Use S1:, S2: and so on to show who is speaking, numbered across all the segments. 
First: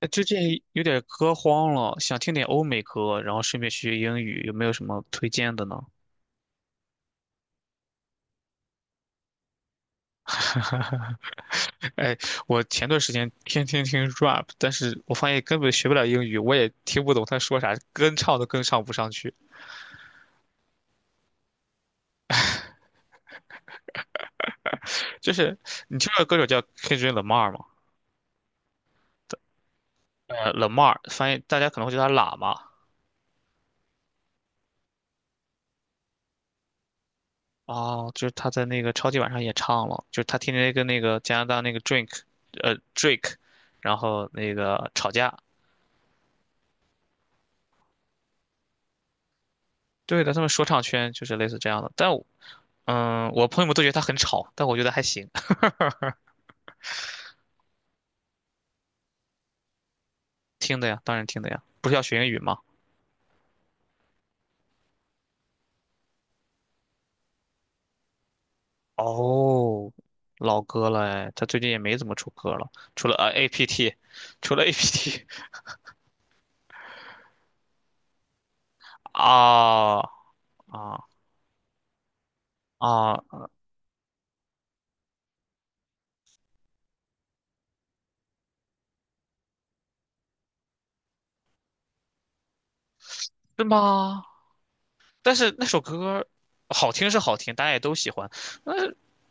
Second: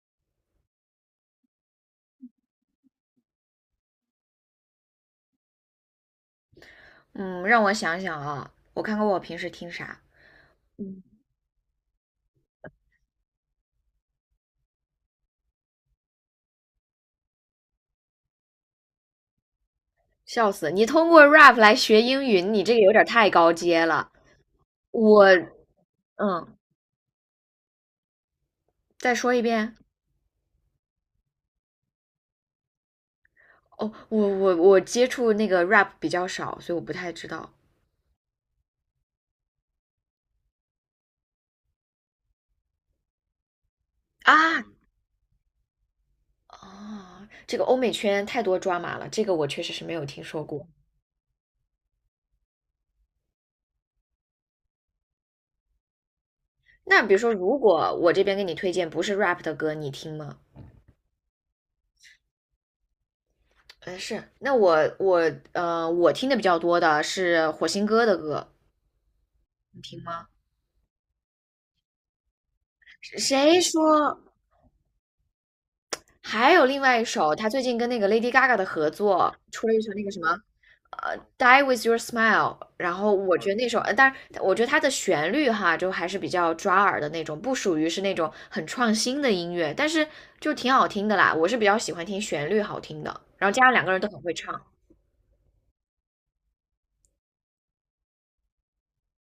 S1: 哎，最近有点歌荒了，想听点欧美歌，然后顺便学学英语，有没有什么推荐的呢？
S2: 嗯，让我想想啊，我看看我平时听啥，
S1: 哎，我前段时间天天听 rap，但是我发现根本学不了英语，我也听不懂他说啥，跟唱都跟唱不上去。
S2: 笑死！你通过 rap 来学英语，你这个有点太高阶了。我，
S1: 就是你听道歌手
S2: 嗯，
S1: 叫 Kendrick Lamar 吗？
S2: 再说一遍。
S1: Lamar，发现大家可能会叫他喇嘛。
S2: 哦，我接触那个 rap 比较少，所以我不太知道
S1: 哦，就是他在那个超级碗上也唱了，就是他天天跟那个加拿大那个 Drink，Drake，然后那
S2: 啊。
S1: 个吵架。
S2: 哦，这个欧美圈太多抓马了，这个我确实是没有听
S1: 对的，他
S2: 说
S1: 们说
S2: 过。
S1: 唱圈就是类似这样的，但我朋友们都觉得他很吵，但我觉得还行。
S2: 那比如说，如果我这边给你推荐不是 rap 的歌，你听吗？
S1: 听的呀，当然听的呀，不是要学英语吗？
S2: 嗯，是。那我我听的比较多的是火星哥的歌，你
S1: 哦，
S2: 听吗？
S1: 老歌了哎，他最近也没怎么出歌了，除了
S2: 谁
S1: APT，
S2: 说？
S1: 除了 APT。
S2: 还有另外一首，他最近跟那个 Lady Gaga 的合 作，出了一首
S1: 啊
S2: 那个什么，
S1: 啊
S2: Die with Your Smile。然后
S1: 啊，
S2: 我觉得那首，但是我觉得它的旋律哈，就还是比较抓耳的那种，不属于是那种很创新的音乐，但是就挺好听的啦。我是比较喜欢听旋律好听的，然后加
S1: 是
S2: 上两个人都很
S1: 吗？
S2: 会唱。
S1: 但是那首歌好听是好听，大家也都喜欢，那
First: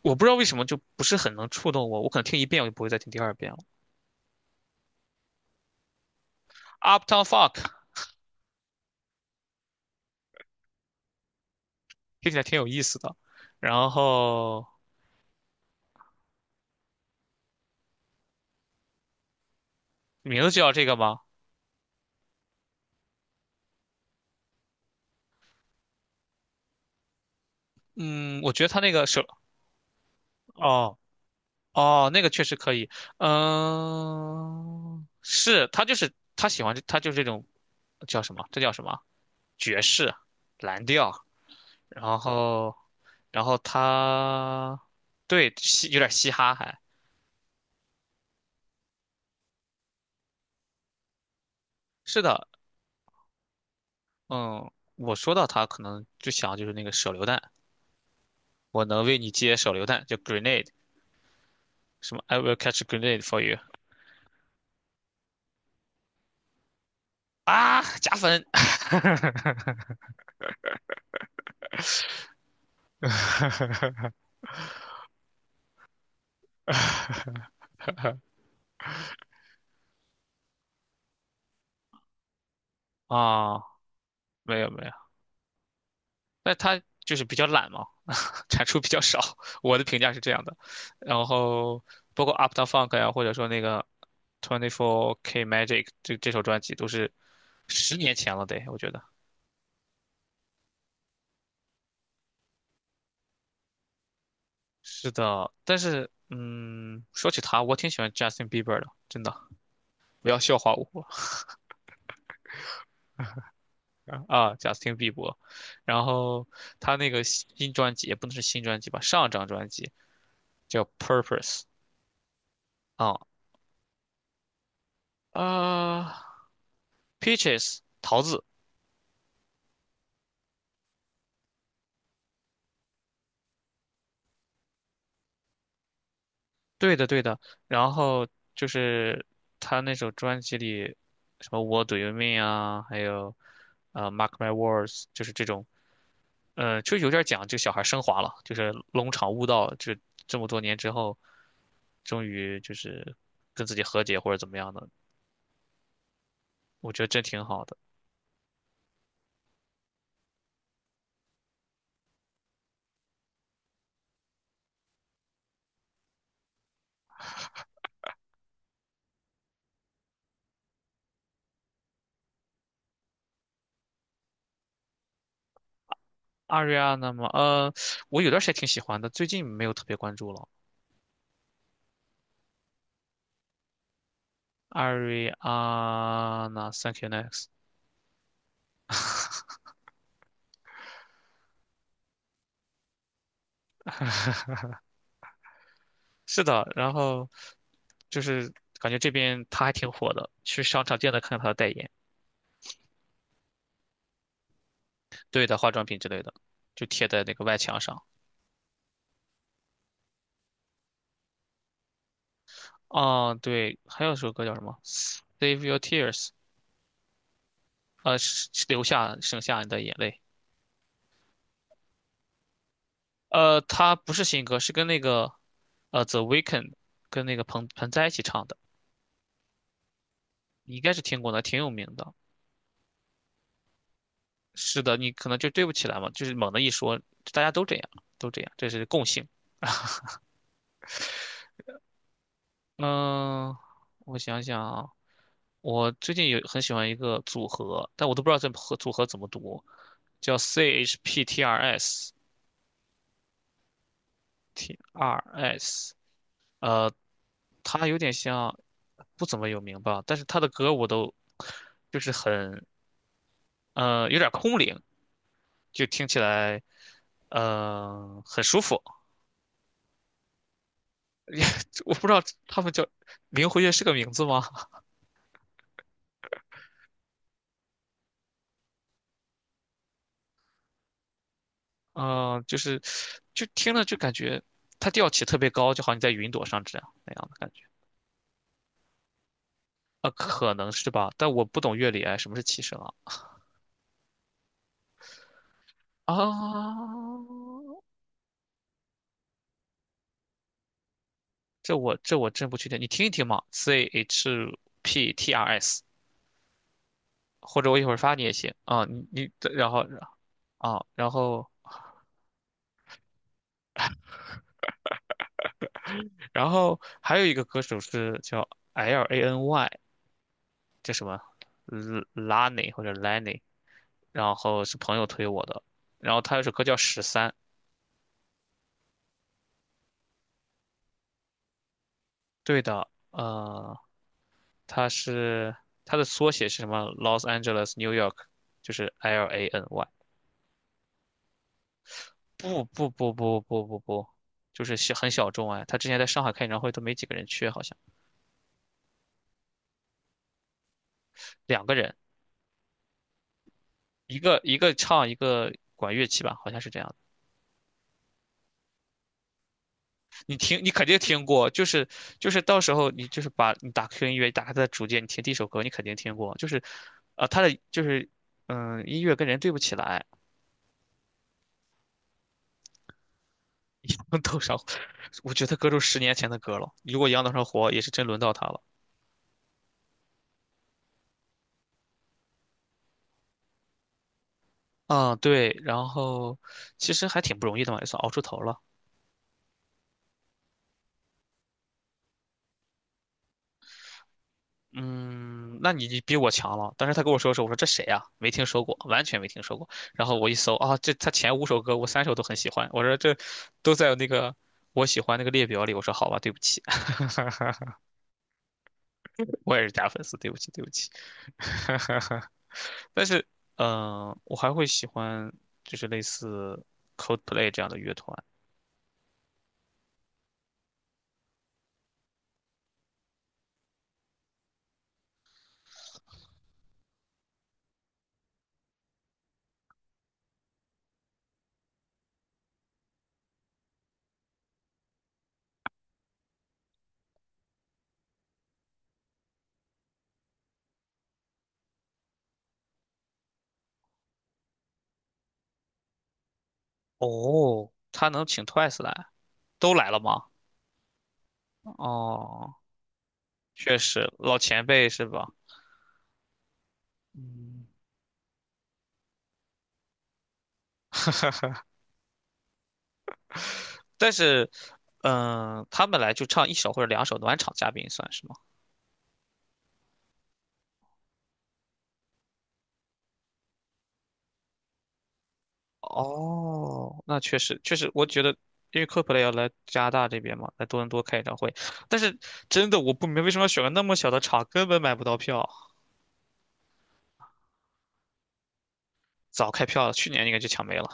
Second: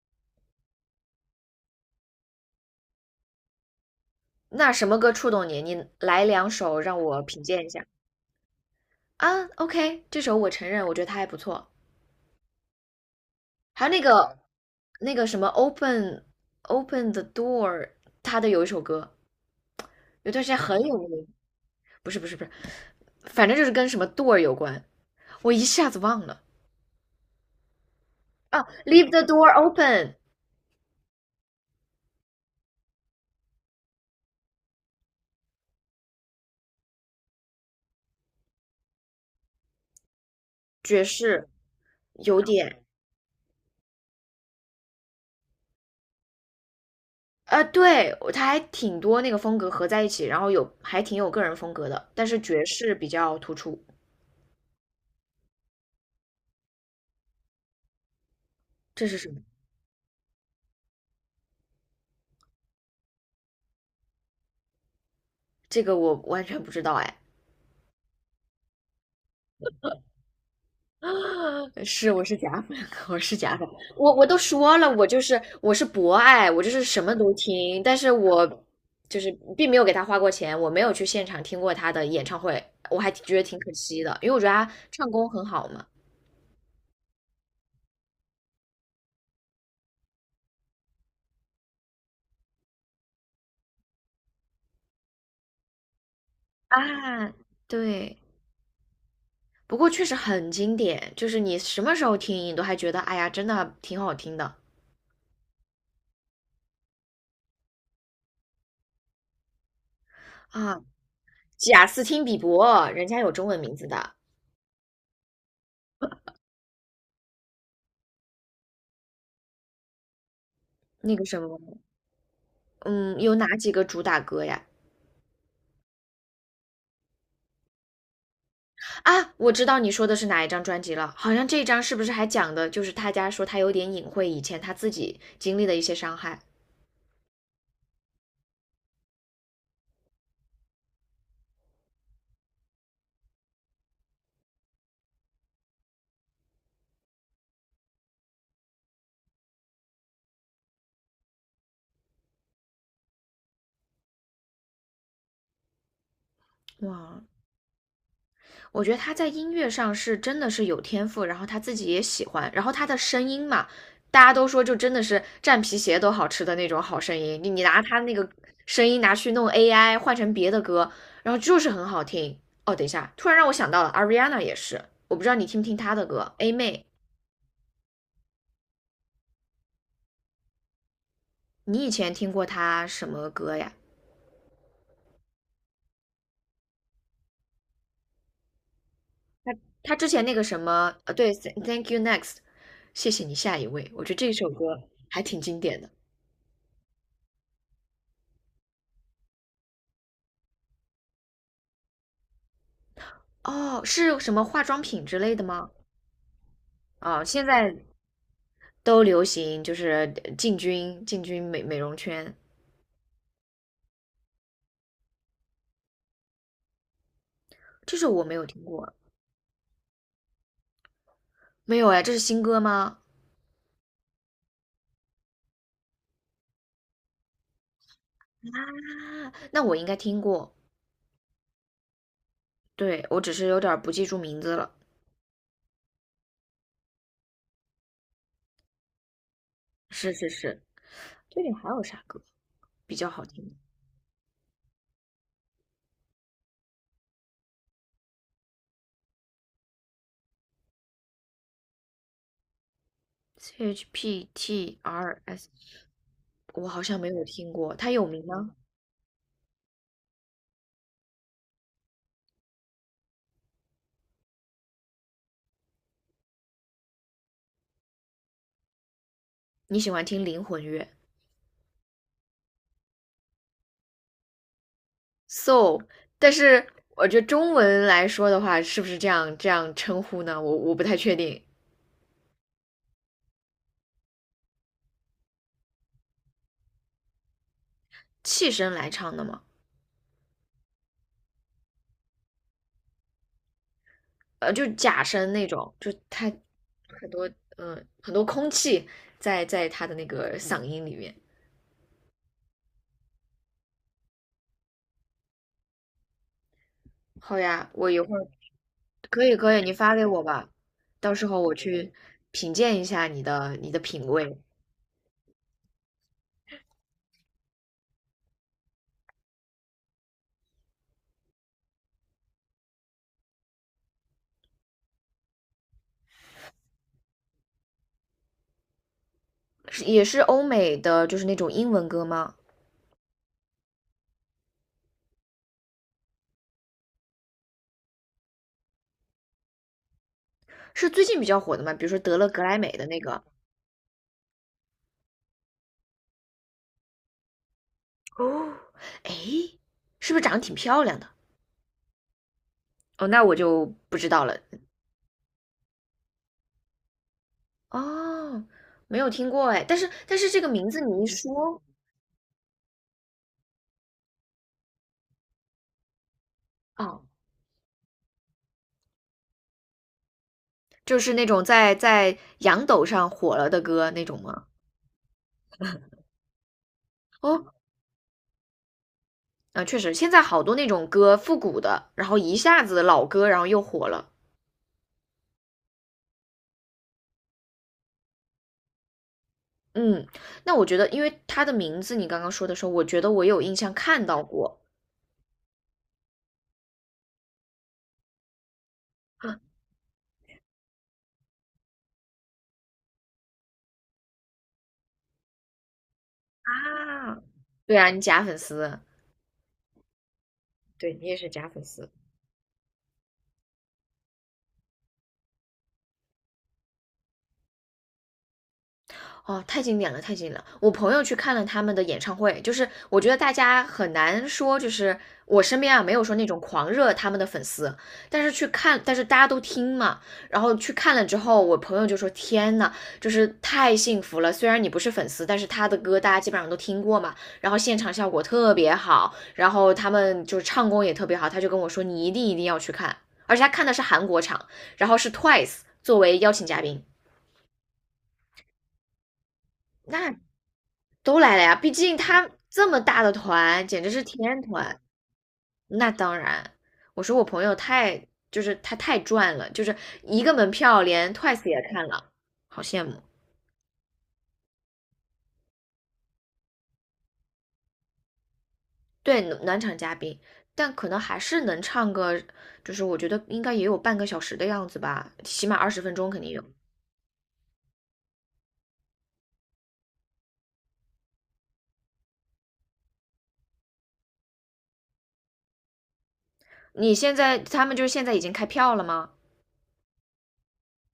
S1: 我不知道为什么就不是很能触动我，我可能听一遍我就不会再听第二遍了。
S2: 那什么歌触动你？你来两首让我
S1: Uptown
S2: 品
S1: Funk
S2: 鉴一下啊。OK，这首我承认，我觉得它还不错。
S1: 听起来挺有意思的，
S2: 还
S1: 然
S2: 有那个
S1: 后
S2: 那个什么 Open the Door，他的有一首歌，有
S1: 名
S2: 段时
S1: 字
S2: 间
S1: 就叫
S2: 很
S1: 这个
S2: 有
S1: 吗？
S2: 名，不是不是不是，反正就是跟什么 door 有关，我一下子忘了
S1: 嗯，我觉
S2: 啊。
S1: 得他那个
S2: Leave
S1: 首。
S2: the door open，
S1: 哦哦，那个确实可以。嗯，是他就是他喜欢这他就是这种叫什么？这叫什么？爵士、蓝
S2: 爵
S1: 调，
S2: 士
S1: 然
S2: 有
S1: 后
S2: 点
S1: 然后他对嘻有点嘻哈还，
S2: 啊，对，他还挺多那个风格合在一起，然后有还挺有个人风格的，
S1: 是
S2: 但是
S1: 的。
S2: 爵士比较突出。
S1: 嗯，我说到他可能就想就是那个手榴弹，我能
S2: 这
S1: 为
S2: 是什
S1: 你
S2: 么？
S1: 接手榴弹，叫 grenade，什么 I will catch a grenade for you，
S2: 这个我完全不知道哎。
S1: 啊，加分。
S2: 是，我是假粉，我是假粉，我都说了，我就是我是博爱，我就是什么都听，但是我就是并没有给他花过钱，我没有去现场听过他的演唱会，我还觉得
S1: 啊，
S2: 挺可惜的，因为我觉得
S1: 没有
S2: 他
S1: 没有，
S2: 唱功很好嘛。
S1: 那他就是比较懒嘛，产出比较少，我的评价是这样的。然后包括 u p t o w Funk 呀、或者说那个 Twenty Four K Magic 这首专辑都是
S2: 啊，
S1: 十年
S2: 对，
S1: 前了得，我觉得
S2: 不过确实很经典，就是你什么时候听，你都还觉得哎呀，真的挺好听的
S1: 是的。但是说起他，我挺喜欢 Justin Bieber 的，真的。不要笑话
S2: 啊。
S1: 我
S2: 贾斯汀比伯，人家有中文名字的，
S1: 啊，Justin Bieber。比伯然后他那个新专辑也不能是新专辑吧，上张专辑叫
S2: 那个
S1: 《Purpose》。
S2: 什么，嗯，
S1: 啊
S2: 有哪几个主打歌呀？
S1: 啊，Peaches 桃子，
S2: 啊，我知道你说的是哪一张专辑了，好像这张是不是还讲的就是他家说他有点隐晦以前他自己经历的一些伤害。
S1: 对的，对的。然后就是他那首专辑里，什么《What Do You Mean》啊，还有Mark My Words》，就是这种。就有点讲这个小孩升华了，就是龙场悟道，就这么多年之后，终于就是跟自己和解或者怎么样的，我觉得
S2: 哇，
S1: 这挺好的。
S2: 我觉得他在音乐上是真的是有天赋，然后他自己也喜欢，然后他的声音嘛，大家都说就真的是蘸皮鞋都好吃的那种好声音，你拿他那个声音拿去弄 AI 换成别的歌，然后就是很好听。哦，等一下，突然让我想到了 Ariana 也是，我不知道你听不听她的歌，A 妹，
S1: Ariana 嘛，我有段时间挺喜欢的，最近没有特别关注了。
S2: 你以前听过她什么歌呀？
S1: Ariana，Thank you next。
S2: 他他之前那个什么，对，Thank You Next，谢谢你下一位，我觉得这首歌还挺经典的。
S1: 是的，然后。就是感觉这边他还挺火的，去商场见的看看他的代言。
S2: 哦，是什么化妆品之类的
S1: 对的，化
S2: 吗？
S1: 妆品之类的，就贴在
S2: 哦，
S1: 那个
S2: 现
S1: 外
S2: 在
S1: 墙上。
S2: 都流行就是进军美容圈，
S1: 哦，对，还有一首歌叫什么？Save Your Tears。
S2: 这首我没有
S1: 是
S2: 听
S1: 留
S2: 过，
S1: 下省下你的眼泪。
S2: 没有哎，这是新歌吗？
S1: 它不是新歌，是跟那个The Weeknd 跟那个彭彭栽一起唱的，
S2: 啊，那我应该听过，
S1: 你应该是听过的，挺有名的。
S2: 对，我只是有点儿不记住名字了。
S1: 是的，你可能就对不起来嘛，就是猛的一说，大家都这样，都这样，这是共性。
S2: 是是是，最近还有啥歌比较好听
S1: 嗯、我想想啊，我最近有很喜欢一个组合，但我都不知道这合组合怎么读，叫 CHPTRS
S2: ？CHPTRS，
S1: TRS。
S2: 我好
S1: 呃，
S2: 像没有听过，
S1: 它
S2: 它
S1: 有
S2: 有
S1: 点
S2: 名吗？
S1: 像不怎么有名吧，但是它的歌我都就是很有点空灵，就听起来很舒服。
S2: 你喜欢听灵魂乐？
S1: 我不知道他们叫灵活乐是个名字吗？
S2: so，但是我觉得中文来说的话，是不是这样称呼呢？我不太确定，
S1: 嗯、就是就听了就感觉它调起特别高，就好像你在云朵上这样那样的感觉。
S2: 气声来唱的嘛，
S1: 啊，可能是吧，但我不懂乐理，哎，什么是七声啊？
S2: 就假声那种，就他很多
S1: 啊，
S2: 空气在他的那个嗓音里面。
S1: 这我这我真不确定，你听一听嘛，CHPTRS，
S2: 好
S1: 或者
S2: 呀，
S1: 我一
S2: 我
S1: 会儿
S2: 一
S1: 发
S2: 会儿
S1: 你也行啊，你
S2: 可
S1: 你
S2: 以可以，
S1: 然
S2: 你
S1: 后
S2: 发给我吧，
S1: 啊、然
S2: 到时候
S1: 后
S2: 我去品鉴一下你的品味。
S1: 然后还有一个歌手是叫 L A N Y，叫什么 Lany 或者 Lany，然后是朋友推我的，然后他有首歌叫《十三》。
S2: 是也是欧美的，就是那种英文歌吗？
S1: 对的，它是它的缩写是什么？Los Angeles New York，就是 L A N Y。
S2: 是最近比较火的吗？比如说得了格莱
S1: 不
S2: 美的
S1: 不
S2: 那
S1: 不
S2: 个
S1: 不不不不，就是小很小众哎。他之前在上海开演唱会都没几个人去，好像
S2: 哦，哎，是不是长得挺漂亮的？
S1: 两个人，
S2: 哦，那我就不知
S1: 一
S2: 道了。
S1: 个一个唱，一个管乐器吧，好像是这样的。
S2: 哦，没有听过哎，但是
S1: 你
S2: 这个
S1: 听，你
S2: 名字
S1: 肯定
S2: 你一
S1: 听过，
S2: 说，
S1: 就是到时候你就是把你打 q 音乐，打开他的主页，你听第一首歌，你肯定听过，就是
S2: 哦，
S1: 啊、他的就是音乐跟人对不起来。
S2: 就是那种在洋抖上火了的歌那 种
S1: 多
S2: 吗？
S1: 上，我觉得歌都十年前的歌了，如果杨德昌
S2: 哦，
S1: 活，也是真轮到他了。
S2: 啊，确实，现在好多那种歌复古的，然后一下子老歌，然后又火了。
S1: 嗯，对，然后其实还挺不容易的嘛，也算熬出头了。
S2: 嗯，那我觉得，因为他的名字你刚刚说的时候，我觉得我有印象看到过
S1: 嗯，那你比我强了。当时他跟我说的时候，我说这谁呀、没听说过，完全没听说过。然后我一搜啊，这他前五首歌我三首都很喜欢，我说这都在那个我喜欢那个列表里。我说好吧，对不起。
S2: 啊。对啊，你假粉丝，
S1: 我也是假粉丝，对不起，对不起。
S2: 对你也是假粉丝。
S1: 但是，我还会喜欢就是类似 Coldplay 这样的乐团。
S2: 哦，太经典了，太经典了！我朋友去看了他们的演唱会，就是我觉得大家很难说，就是我身边啊没有说那种狂热他们的粉丝，但是去看，但是大家都听嘛，然后去看了之后，我朋友就说：天呐，就是太幸福了！虽然你不是粉丝，但是他的歌大家基本上都听过嘛，然后现场效果特别好，然后他们就是唱功也特别好，他就跟我说你一定一定要去看，而且他看的是韩国场，然后是 Twice 作为邀请嘉宾，
S1: 哦，他能请 Twice 来，都来了
S2: 那
S1: 吗？
S2: 都来了呀，毕竟他
S1: 哦。
S2: 这么大的团，
S1: 确
S2: 简直是
S1: 实老
S2: 天
S1: 前
S2: 团。
S1: 辈是吧？
S2: 那当然，我说我朋友
S1: 嗯，
S2: 太，就是他太赚了，就是一个门票连 Twice 也看了，好羡慕。
S1: 但是，他们来就唱一首或者两首暖场嘉宾算是吗？
S2: 对，暖场嘉宾，但可能还是能唱个，就是我觉得应该也有半个小时的样子吧，起码20分钟肯定有。
S1: 哦，那确实确实，我觉得因为 c o l p l a y 要来加拿大这边嘛，来多伦多开演唱会，但是真的我不明白为什么要选个那么小的场，根本买不到票。
S2: 你现在他们就是现在已经开票了吗？
S1: 早开票了，去年应该就抢没了。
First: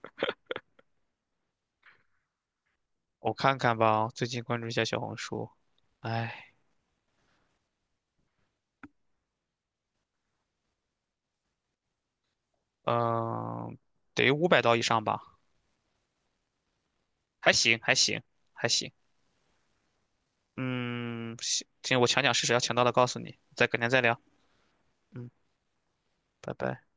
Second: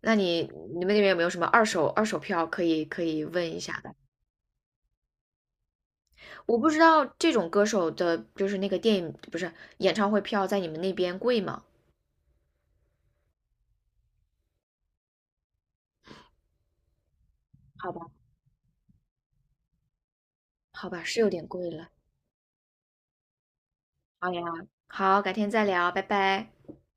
S2: 那你们那边有没有什么二手票可以
S1: 我
S2: 问
S1: 看
S2: 一
S1: 看
S2: 下的？
S1: 吧，最近关注一下小红书，哎，
S2: 我不知道这种歌手的，就是那个电影，不是，演唱会票在你们那边贵吗？
S1: 嗯、得500刀以上吧，还行
S2: 好
S1: 还
S2: 吧，
S1: 行还行。
S2: 好吧，是有
S1: 嗯，
S2: 点
S1: 行，
S2: 贵了。
S1: 行，我抢抢试试，要抢到了告诉你，再改天再聊。
S2: 好呀，好，
S1: 嗯，
S2: 改天再聊，拜拜。
S1: 拜拜。